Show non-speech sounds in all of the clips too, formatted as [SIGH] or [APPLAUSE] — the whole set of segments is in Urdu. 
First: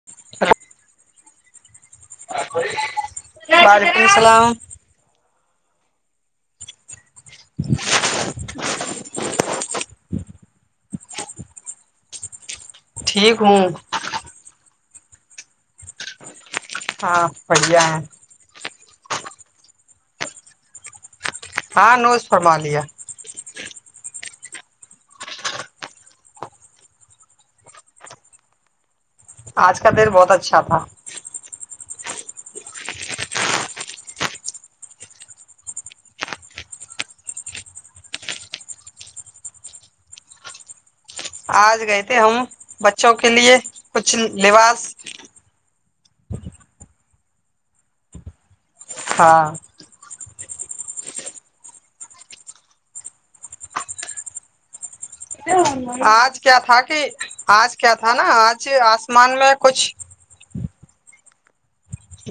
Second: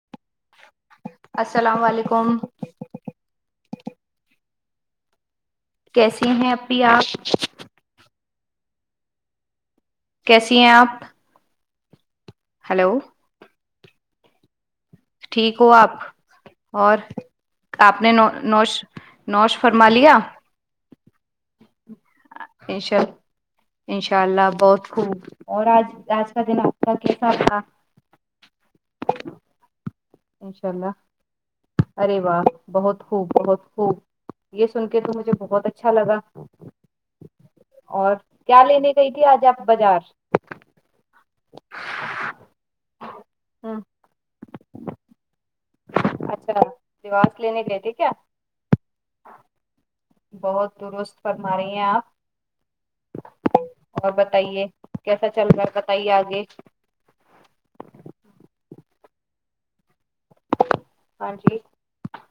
[UNINTELLIGIBLE] السلام علیکم [UNINTELLIGIBLE] وعلیکم السلام کیسے ہیں اپی آپ [INAUDIBLE] کیسی ہیں آپ ہلو ٹھیک ہوں ٹھیک ہو آپ اور ہاں بڑھیا آپ ہے نے نو نوش نوش فرمالیا ہاں نوش [UNINTELLIGIBLE] انشاء اللہ بہت خوب اور آج آج کا دن آپ کا کیسا تھا آج کا دن بہت اچھا انشاء تھا اللہ ارے واہ بہت خوب بہت خوب یہ سن کے تو مجھے بہت اچھا لگا اور کیا لینے گئی تھی آج آپ بازار آج گئے تھے ہم بچوں کے لیے ہ کچھ لباس اچھا لباس لینے گے تھے کیا ہاں بہت درست فرما رہے ہیں آپ اور بتائیے کیسا چل رہا ہے بتائیے آج آگے کیا تھا کہ آج کیا تھا نا آج اسمان میں کچھ ہاں جی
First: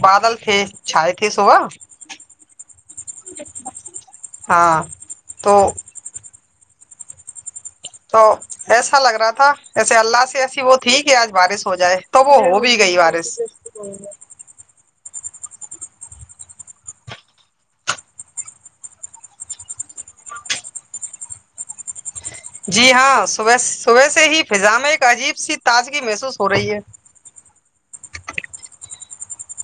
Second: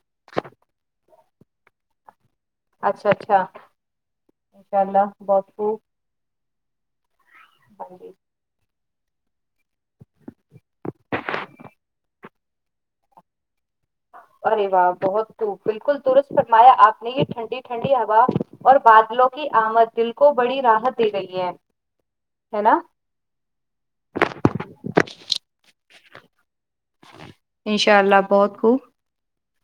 بادل تھے چھائے تھے صبح اچھا اچھا انشاء ہاں اللہ بہت تو خوب بی تو ایسا لگ رہا تھا ایسے اللہ سے ایسی وہ تھی کہ آج بارش ہو جائے تو وہ ہو بھی گئی بارش ہی ارے واہ بہت د بالکل درست فرمایا آپ نے یہ ٹھنڈی ٹھنڈی ہوا اور بادلوں کی آمد دل کو بڑی راحت دے رہی ہے ہے نا جی ہاں صبح صبح سے ہی فضا ایک عجیب سی تازگی محسوس ہو رہی ہے انشاء اللہ بہت خوب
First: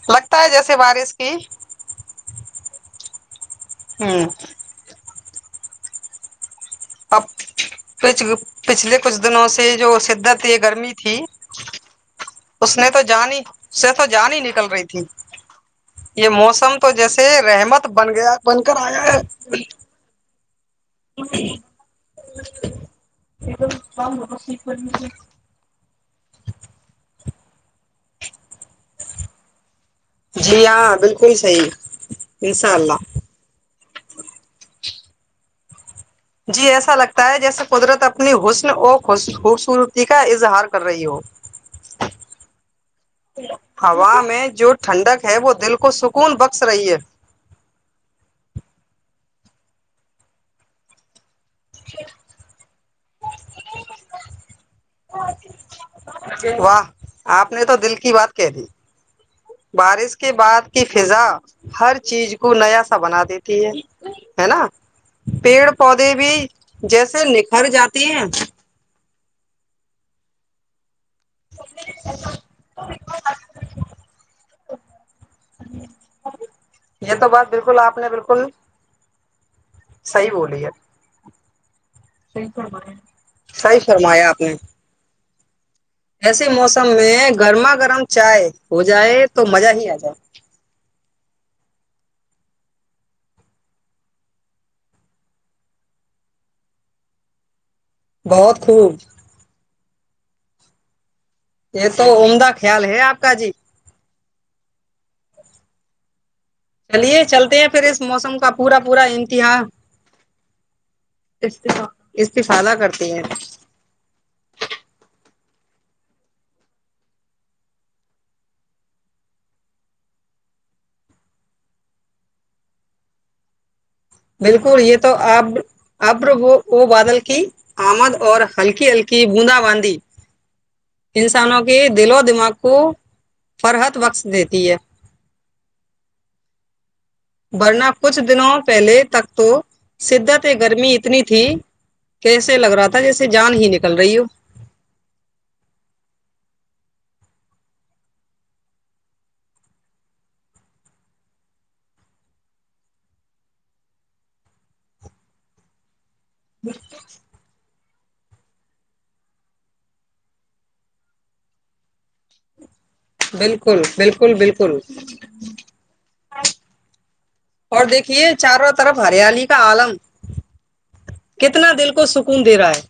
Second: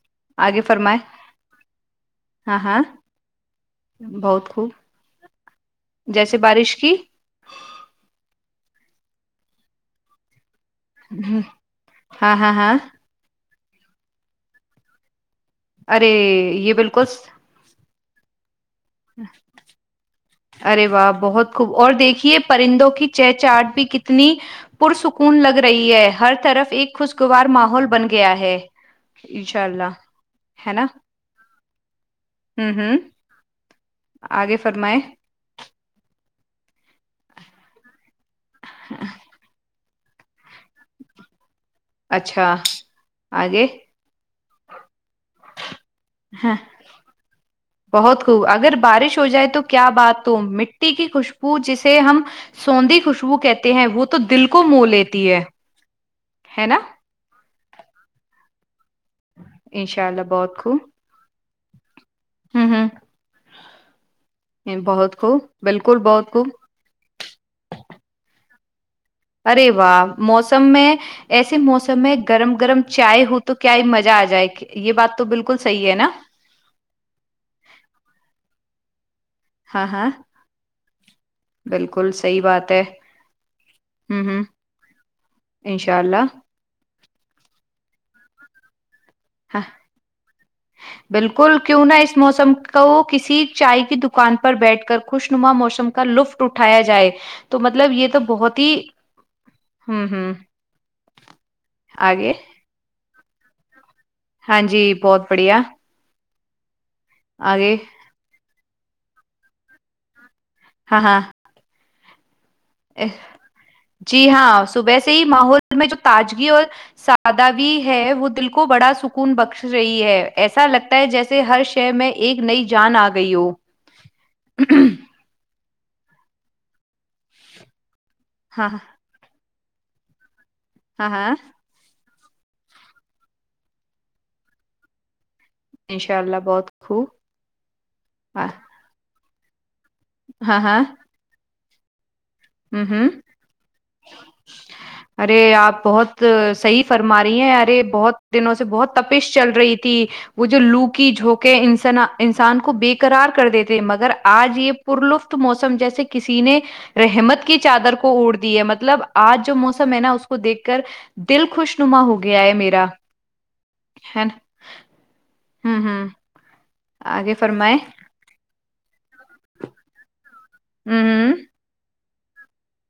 لگتا ہے اگے جیسے فرمائے بارش کی ہاں ہاں ہوں بہت خوب جیسے بارش کی اب پچ پچھلے کچھ دنوں سے جو شدت تے گرمی تھی ہاں ہاں اس ہاں نے تو جو جانی سے تو جانی ہی نکل رہی تھی ارے یہ موسم تو جیسے رحمت بن گیا بن کر آیا ارے واہ بہت خوب اور دیکھیے پرندوں کی چہ چاہٹ بھی کتنی پرسکون لگ رہی ہے ہر طرف ایک خوشگوار ماحول بن گیا ہے انشاء اللہ جی ہے نا ہاں بالکل صحیح ہوں انشاء اللہ ہوں اگے فرمائیں جی ایسا لگتا ہے جیسے قدرت اپنی حسن اور خوبصور یک کا اظہار کر رہی ہو اچھا آگے ہوا میں جو ٹھنڈک ہے وہ دل کو سکون ہاں بخش رہی ہے بہت خوب اگر بارش ہو جائے تو کیا بات تو مٹی کی خوشبو جسے ہم سونندی خوشبو کہتے ہیں وہ تو دل کو مو لیتی ہے ہے نا واہ آپ نے تو دل کی بات کہ تھی انشاء بارش اللہ کے بہت بعد خوب کی فضا ہر چیز کو ہوں نیا سا ہوں بنا دیتی ہے ہے نا بہت خوب پیڑ بالکل پودے بہت بھی خوب جیسے نکھر جاتی ہیں ارے واہ موسم میں ایسے موسم میں گرم گرم چائے ہو تو کیا ہی مزہ آ جائے یہ بات تو بالکل صحیح ہے نا یہ تو بات بالکل آپ نے بالکل ہاں ہاں صحیح بولی ہے بالکل صحیح بات فرم ہے صحیح ہوں فرمایا آپ ہوں نے انشاء اللہ ایسے موسم میں گرما گرم چائے ہو جائے تو ہاں مزہ ہی آ جائے بالکل کیوں نہ اس موسم کو کسی چائے کی دکان پر بیٹھ کر خوش نما موسم کا لطف اٹھایا جائے تو مطلب یہ تو بہت ہی ہوں ہوں یہ تو آگے عمدہ خیال ہے آپ کا جی ہاں جی بہت بڑھیا چلیے چلتے ہیں آگے پھر اس موسم کا پورا پورا امتیہا ہاں ہاں استف استفادہ کرتی ہیں جی ہاں صبح سے ہی ماحول میں جو تاذگی اور سادہ بھی ہے وہ دل کو بڑا سکون بخش رہی ہے ایسا لگتا ہے جیسے ہرشئےمیں ایک نئی جان آ گئی ہو بالکل یہ تو اب اب وہ ا بادل کی آمد اور ہاں ہلکی ہلکی کی بوندا باندی ہاں ہاں انسانوں کو کے دل و دماغ کو فرحت بخش دیتی ہے انشاء اللہ بہت خوب ورنہ کچھ ہاں دنوں پہلے تک تو شدت ہاں ہاں گرمی اتنی تھی کیسے لگ ہ رہا تھا ہ جیسے جان ہی نکل رہی ہو ارے آپ بہت صحیح فرما رہی ہیں ارے بہت دنوں سے بہت تپش چل رہی تھی وہ جو لوکی جھونکے انس انسان کو بے کررار کر دیتے مگر آج یہ پرلفت موسم جیسے کسی نے رحمت کی چادر کو اڑ دی ہے مطلب آج جو موسم ہے نا اس کو دیکھ کر دل خوش نما ہو گیا ہے میرا بالکل ہے بالکل نا بالکل ہوں ہوں آگے فرمائیں اور دیکھیے چاروں طرف ہریلی کا آلم ہوں ہوں کتنا دل کو سکون دے رہا ہے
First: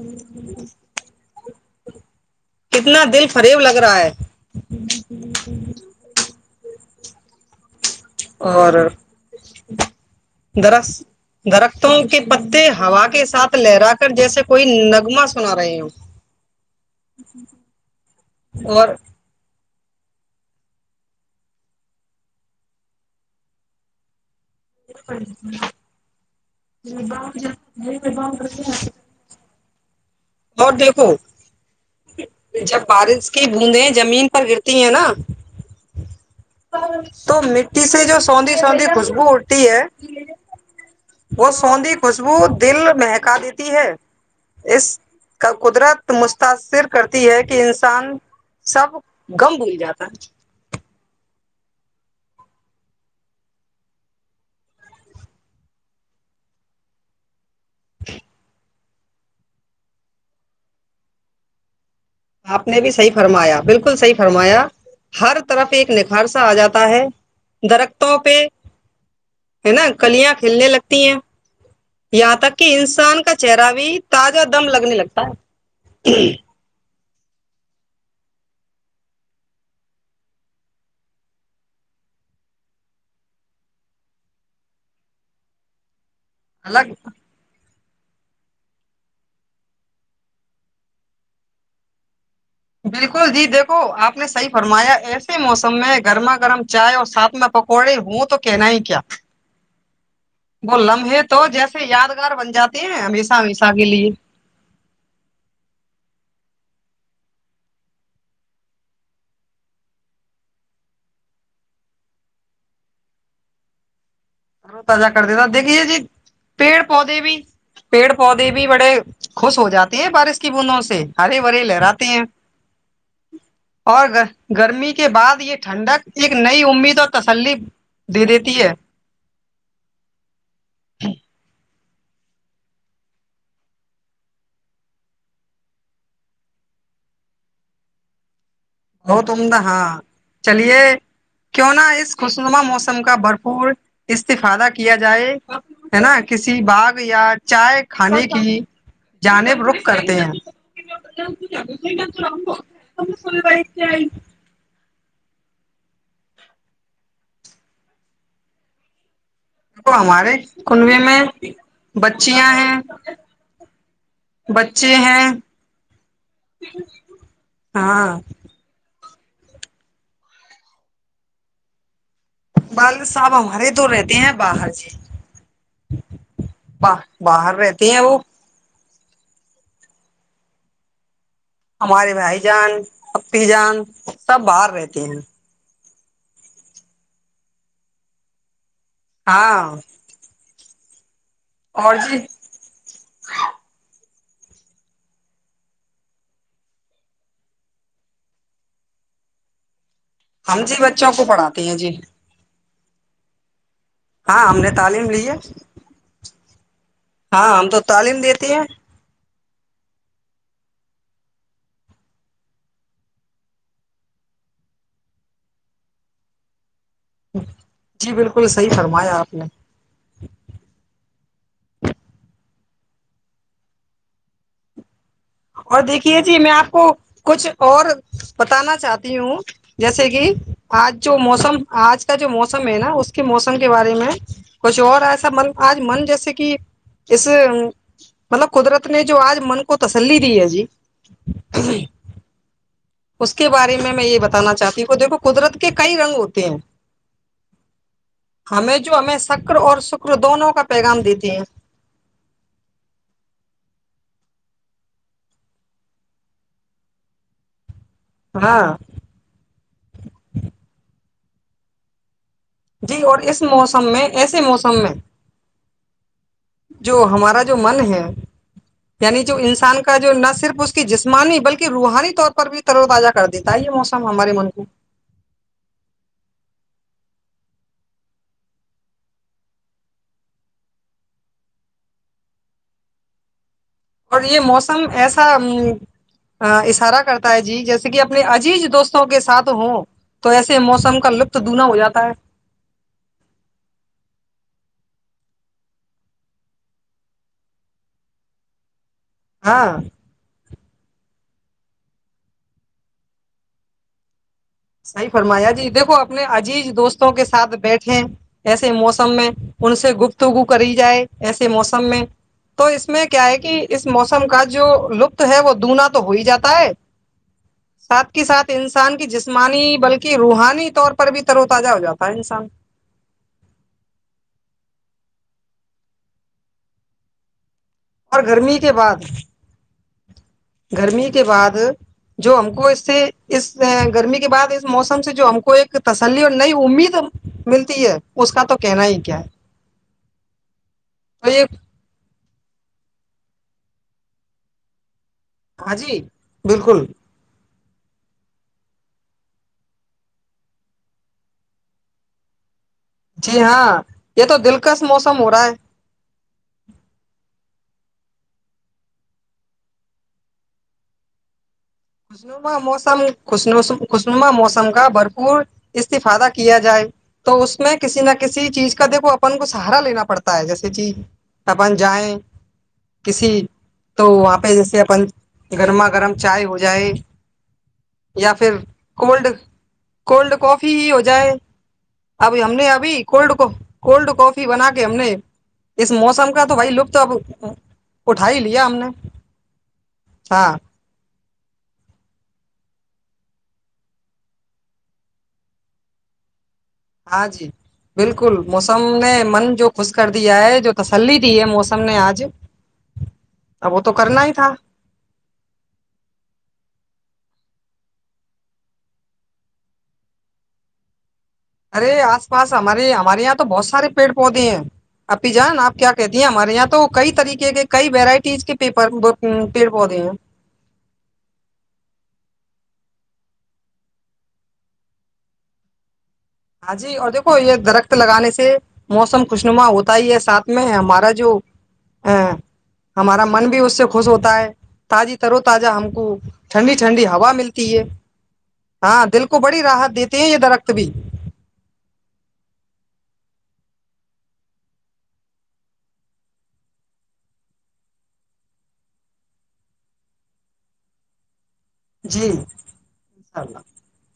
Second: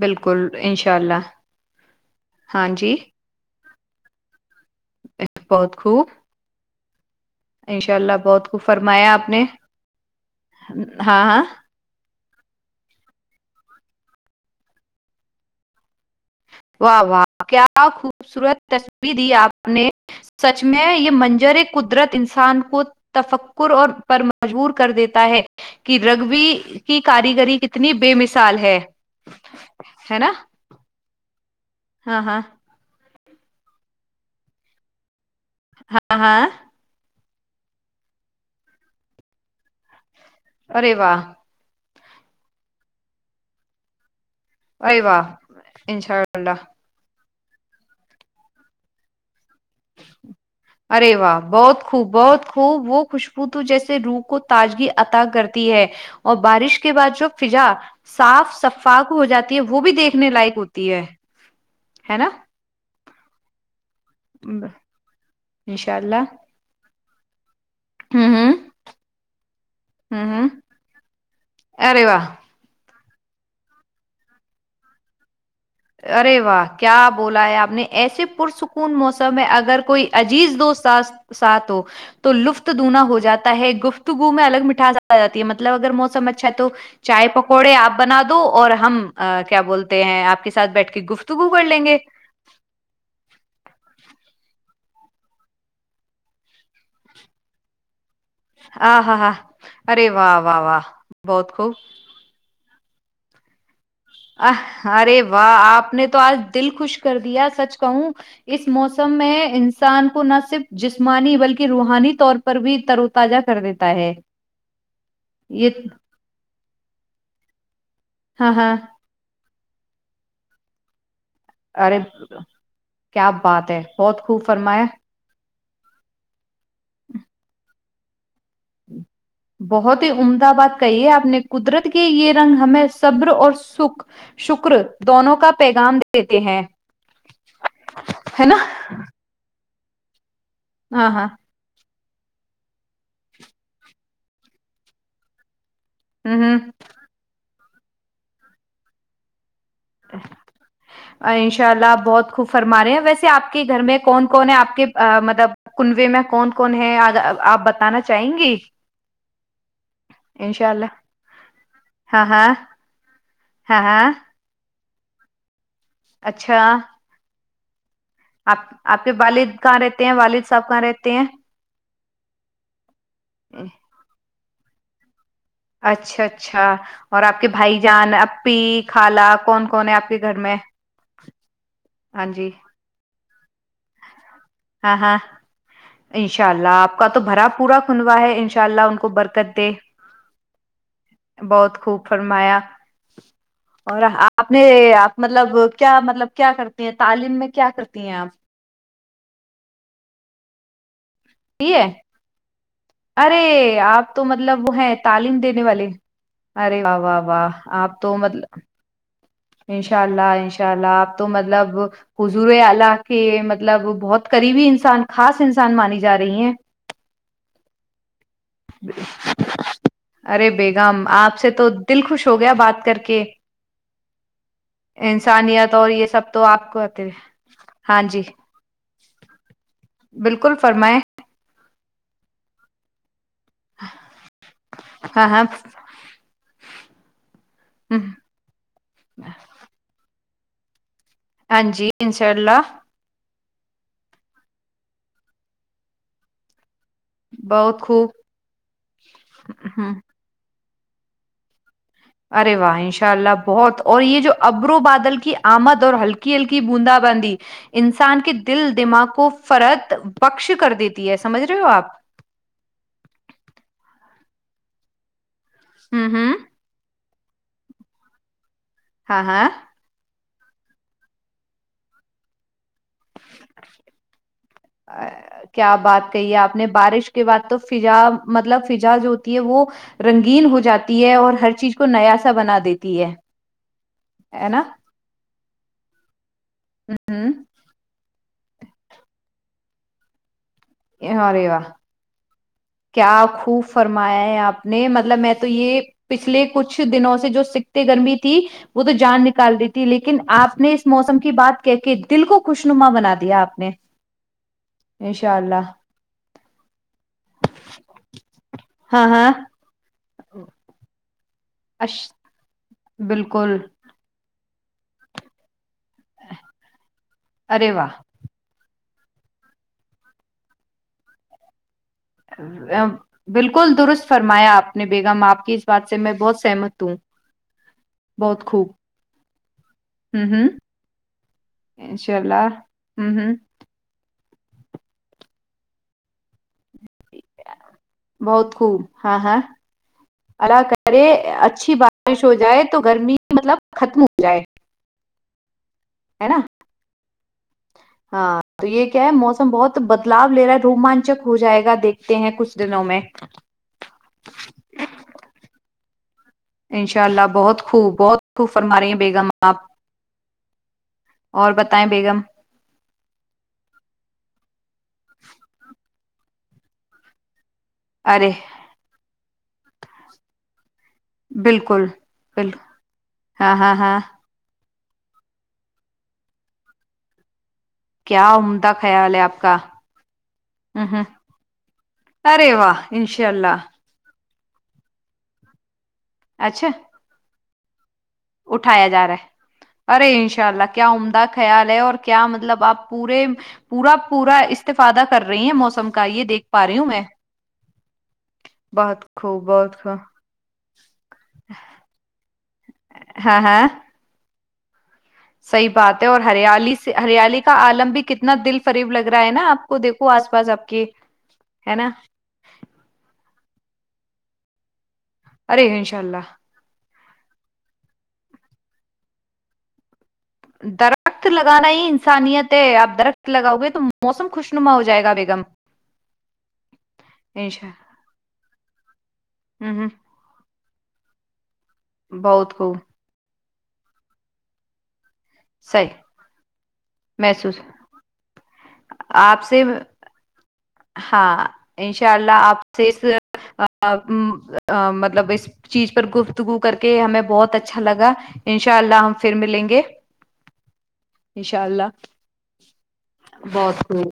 بالکل انشاء اللہ ہاں جی کتنا دل فریب لگ رہا ہے بہت خوب انشاء اللہ بہت کچھ اور فرمایا آپ نے ہاں ہاں تو کے پتے ہوا کے ساتھ لہرا کر جیسے کوئی نغمہ سنا رہے ہو واہ واہ کیا خوبصورت اور تصویر دی آپ سچ میں یہ منظر قدرت انسان کو تفکر اور پرم مجبور کر دیتا ہے کہ رگبی کی کاریگری کتنی بے مثال ہے ہے نا اور دیکھو ہاں ہاں جب بارش کی بوندیں زمین پر گرتی ہیں نا ہاں ہاں تو مٹی سے جو سوندھی سوندھی خوشبو اٹتی ہے ارے وا وہ سوندھی خوشبو دل مہکا دیتی ہے اس ارے واہ کا قدرت انشاء اللہ متاثر کرتی ہے کہ انسان سب غم بھول جاتا ہے ارے واہ بہت خوب بہت خوب وہ خوشبو تو جیسے روح کو تاذگی عطا کرتی ہے اور بارش کے بعد جو فضا صاف صفائی فاقو ہو جاتی ہے وہ بھی دیکھنے لائق ہوتی ہے ہے نا آپ نے بھی صحیح فرمایا بالکل صحیح فرمایا ہر طرف ایک انشاء نکھار اللہ سا آ جاتا ہے درختوں ہوں پہ ہوں ہے نا ہوں کلیاں ہوں کھیلنے لگتی ہیں ارے واہ یہاں تک کہ انسان کا چہرہ بھی تازہ دم لگنے لگتا ہے ارے واہ کیا بولا ہے آپ نے ایسے پرسکون موسم میں اگر کوئی عزیز دوست ساتھ ہو تو لطفت دوگنا ہو جاتا ہے گفتگو میں الگ میٹاس آ جاتی ہے مطلب اگر موسم اچھا تو الگ چائے پکوڑے آپ بنا دو اور ہم کیا بولتے ہیں آپ کے ساتھ بیٹھ کے گفتگو کر لیں گے بالکل جی دیکھو آپ نے صحیح فرمایا ایسے موسم میں گرما گرم چائے اور ساتھ میں پکوڑے ہوں تو کہنا ہی کیا ہاں ہاں ہاں ارے واہ واہ وہ واہ لمحے تو بہت خوب جیسے یاد ار بن جاتے ہیں ہمیشہ ہمیشہ کے لیے ا ارے واہ آپ نے تو آج دل خوش کر دیا سچ کہوں اس موسم میں انسان کو نہ صرف جسمانی بلکہ روحانی طور پر پر بھی ترو تزہ کر دیتا ہے رو تازہ کر دتا یہ دیکھیے جی پیڑ پودے بھی پیڑ پودے ہاں بھی ہاں بڑے خوش ہو جاتی ہیں بارش کی بندوں سے ہریے بھرے ارے لہراتے ہیں کیا بات ہے اور بہت گ خوب فرمایا گرمی کے بعد یہ ٹھنڈک ایک نئی امید اور تسلی دے دیتی ہے بہت ہی عمدہ بات کہی ہے آپ نے قدرت کی کہ یہ رنگ ہمیں صبر اور سکھ شکر دونوں کا پیغام دیتے ہیں ہے نا بہت عمدہ ہاں چلیے ہاں ہاں کیوں نہ اس خشنما موسم کا بھرپور استفادہ کیا جائے ہے نا ہ ہ کسی باغ یا چائے کھانے کی جانب رخ کرتے ہیں انشاء اللہ آپ بہت خوب فرما رہے ہیں ویسے آپ کے گھر میں کون کون ہے آپ کے مطلب کنوے میں کون کون ہے آپ بتانا چاہیں گی دیک ہمارے انشاء اللہ کنوے میں ہاں ہاں بچیاں ہیں ہاں ہاں بچے ہیں اچھا ہاں آپ آپ کے والد کہاں رہتے ہیں والد صاحب کہاں رہتے ہیں والد صاحب ہمارے تو رہتے ہیں باہر جی اچھا اچھا با اور آپ کے باہر بھائی رہتے ہیں جان وہ اپی خالا کون کون ہے آپ کے گھر میں ہمارے ہاں بھائی جی جان اپی جان سب باہر ہاں رہتے ہاں ہیں ان شاء اللہ آپ کا تو بھرا پورا کندوا ہے ان شاء اللہ ان کو برکت دے ہاں بہت اور خوب جی فرمایا اور آپ نے آپ مطلب کیا مطلب کیا کرتی ہیں تعلیم میں کیا کرتی ہیں آپ ہم جی بچوں کو پڑا ہے ارے آپ تو ہاں ہم مطلب نے وہ ہیں لی ہے تعلیم دینے والے ارے واہ واہ واہ ہاں ہم آپ تو تعلیم مطلب دیتے ہیں انشاء اللہ انشاء اللہ آپ تو مطلب حضور الہ کے مطلب بہت قریبی انسان خاص انسان مانی جا رہی ہیں جی بالکل صحی فرمایا آپ نے ارے بیگم آپ سے تو دل خوش ہو گیا بات کر کے انسانیت اور یہ دیکھئے سب جی تو میں آپ کو آتے ہیں۔ کچھ اور ہاں جی بتانا چاہتی ہوں جیسے کہ بالکل فرمائیں آج جو موسم آج کا جو موسم ہے نا اس کے موسم کے بارے میں کچھ اور ایسا ہاں ہاں من آج من جیسے کہ اس مطلب قدرت نے جو آج من کو تسلی دی ہے جی ہاں جی انشاء اللہ اس کے بارے میں میں یہ بتانا چاہتی ہوں کہ دیکھو قدرت کے کئی رنگ ہوتے ہیں بہت خوب ہمیں جو ہمیں شکر اور ہ شوکر دونوں کا پیغام دیتے ہیں ارے واہ ان شاء اللہ بہت اور یہ جو ابرو بادل کی آمد اور ہلکی ہلکی بوندا بندی انسان کے دل ہاں دماغ کو فرت بخش کر دیتی ہے سمجھ رہے ہو آپ جی اور اس موسم میں ایسے موسم میں ہوں ہوں جو ہمارا جو من ہے ہاں یعنی جو ہاں انسان کا کا جو نہ صرف اس کی جسمانی بلکہ روحانی طور پر بھی تر و تازہ کر دیتا ہے یہ موسم ہمارے من کو آ، کیا بات کہی ہے آپ نے بارش کے بعد تو فضا مطلب فضا جو ہوتی ہے وہ رنگین ہو جاتی ہے اور ہر چیز کو نیا سا بنا دیتی ہے اور یہ ہے نا موسم ایسا ا اشارہ کرتا ہے ہوں جی جیسے کہ اپنے عجیز دوستوں کے ساتھ ہوں تو ایسے موسم کا لطف ارے واہ دوگنا ہو جاتا ہے کیا خوب فرمایا ہے آپ نے مطلب میں تو یہ پچھلے کچھ دنوں سے جو سکتے گرمی تھی وہ تو جان نکال دیی ہاں تھی لیکن لیکن آپ نے اس موسم کی بات کہ کے دل کو خوشنما بنا دیا آپ نے صحیح انشاء فرمایا جی اللہ دیکھو اپنے عجیز دوستوں کے ساتھ بیٹھے ایسے ہاں موسم میں ہاں ان سے گفتگو کری جائے ایسے موسم اش میں تو اس میں کیا ہے بالکل کہ اس موسم کا جو لطت ہے وہ دوگنا تو ہو ہی جاتا ہے ارے واہ ساتھ کے ساتھ انسان کی جسمانی بلکہ روحانی طور پر بھی ترو تجہ ہو جاتا ہے انسان بالکل درست فرمایا آپ نے بیگم آپ کی اس بات سے میں بہت سہمت ہوں اور بہت گرمی خوب کے بعد ہ ہ گرمی کے بعد انشاء جو اللہ ہم کو اس سے ہ ہ اس گرمی کے بعد اس موسم سے جو ہم کو ایک تسلی اور نئی امید ملتی ہے اس کا بہت تو خوب کہنا ہی ہاں کیا ہے ہاں اللہ کرے تو یہ اچھی بات بارش ہو جائے تو گرمی مطلب ختم ہو جائے ہاں جی ہے نا بالکل ہاں تو یہ کیا ہے موسم بہت بدلاؤ لے رہا ہے روومانچک ہو جائے گا دیکھتے ہیں کچھ دنوں میں جی ہاں یہ تو دل کس موسم ہو رہا ہے انشاء اللہ بہت خوب بہت خوب فرما رہی ہیں بیگم آپ اور بتائیں بیگم خوشنما موسم خوش خوشنما موسم کا بھرپور استفادہ کیا جائے تو اس میں کسی نہ ارے کسی چیز کا دیکھو اپن کو سہارا لینا پڑتا ہے جیسے جی اپن بالکل جائیں بالکل کسی ہاں ہاں ہاں تو وہاں پہ جیسے اپن گرما گرم چائے ہو جائے یا کیا پھر عمدہ خیال ہے کولڈ آپ کا کولڈ کافی ہی ہ ہو ہ جائے ابھی ہم ارے نے واہ ابھی انشاء کولڈ کو اللہ کولڈ کافی بنا کے ہم نے اس موسم کا تو اچھا بھائی لپت اب اٹھا ہی لیا ہم نے اٹھایا جا رہا ہے ارے ان شاء ہاں اللہ کیا عمدہ خیال ہے اور کیا مطلب آپ پورے پورا پورا استفادہ کر رہی ہیں موسم کا یہ دیکھ پا رہی ہوں میں ہاں جی بالکل موسم بہت نے خوب من جو بہت خوش کرتا خوب دیا ہے جو تسلی دی ہے موسم نے آج ہاں ہاں اب وہ تو کرنا ہی تھا صحیح بات ہے اور ہریالی سے ہریالی کا آلم بھی کتنا دل فریب لگ رہا ہے نا آپ کو دیکھو آس پاس آپ کے ہے نا ارے آس پاس ہمارے ہمارے یہاں تو بہت سارے پیڑ پودے ہیں اپی جان ارے آپ کیا انشاء کہتی ہیں اللہ ہمارے یہاں تو کئی طریقے کے کئی ویرائٹیز کے پیر پیڑ پودے ہیں درخت درخت لگانا ہی انسانیت ہے آپ درخت لگاؤ گے تو موسم خوشنما ہو جائے گا بیگم ہاں جی اور دیکھو یہ انشاء درخت لگانے سے موسم خوشنما ہوں ہوتا ہوں ہی ہے ساتھ میں ہمارا جو بہت کو ہمارا من بھی اس سے خوش ہوتا ہے تازی ترو تازہ صحیح ہم کو ٹھنڈی ٹھنڈی ہوا محسوس ملتی ہے ہاں دل کو آپ بڑی سے راحت دیتے ہیں یہ درخت بھی ہاں انشاء اللہ آپ سے اس مطلب اس چیز پر گفتگو کر کے ہمیں بہت اچھا لگا ان شاء اللہ ہم پھر ملیں گے انشاء اللہ جی انشاء اللہ بہت خوب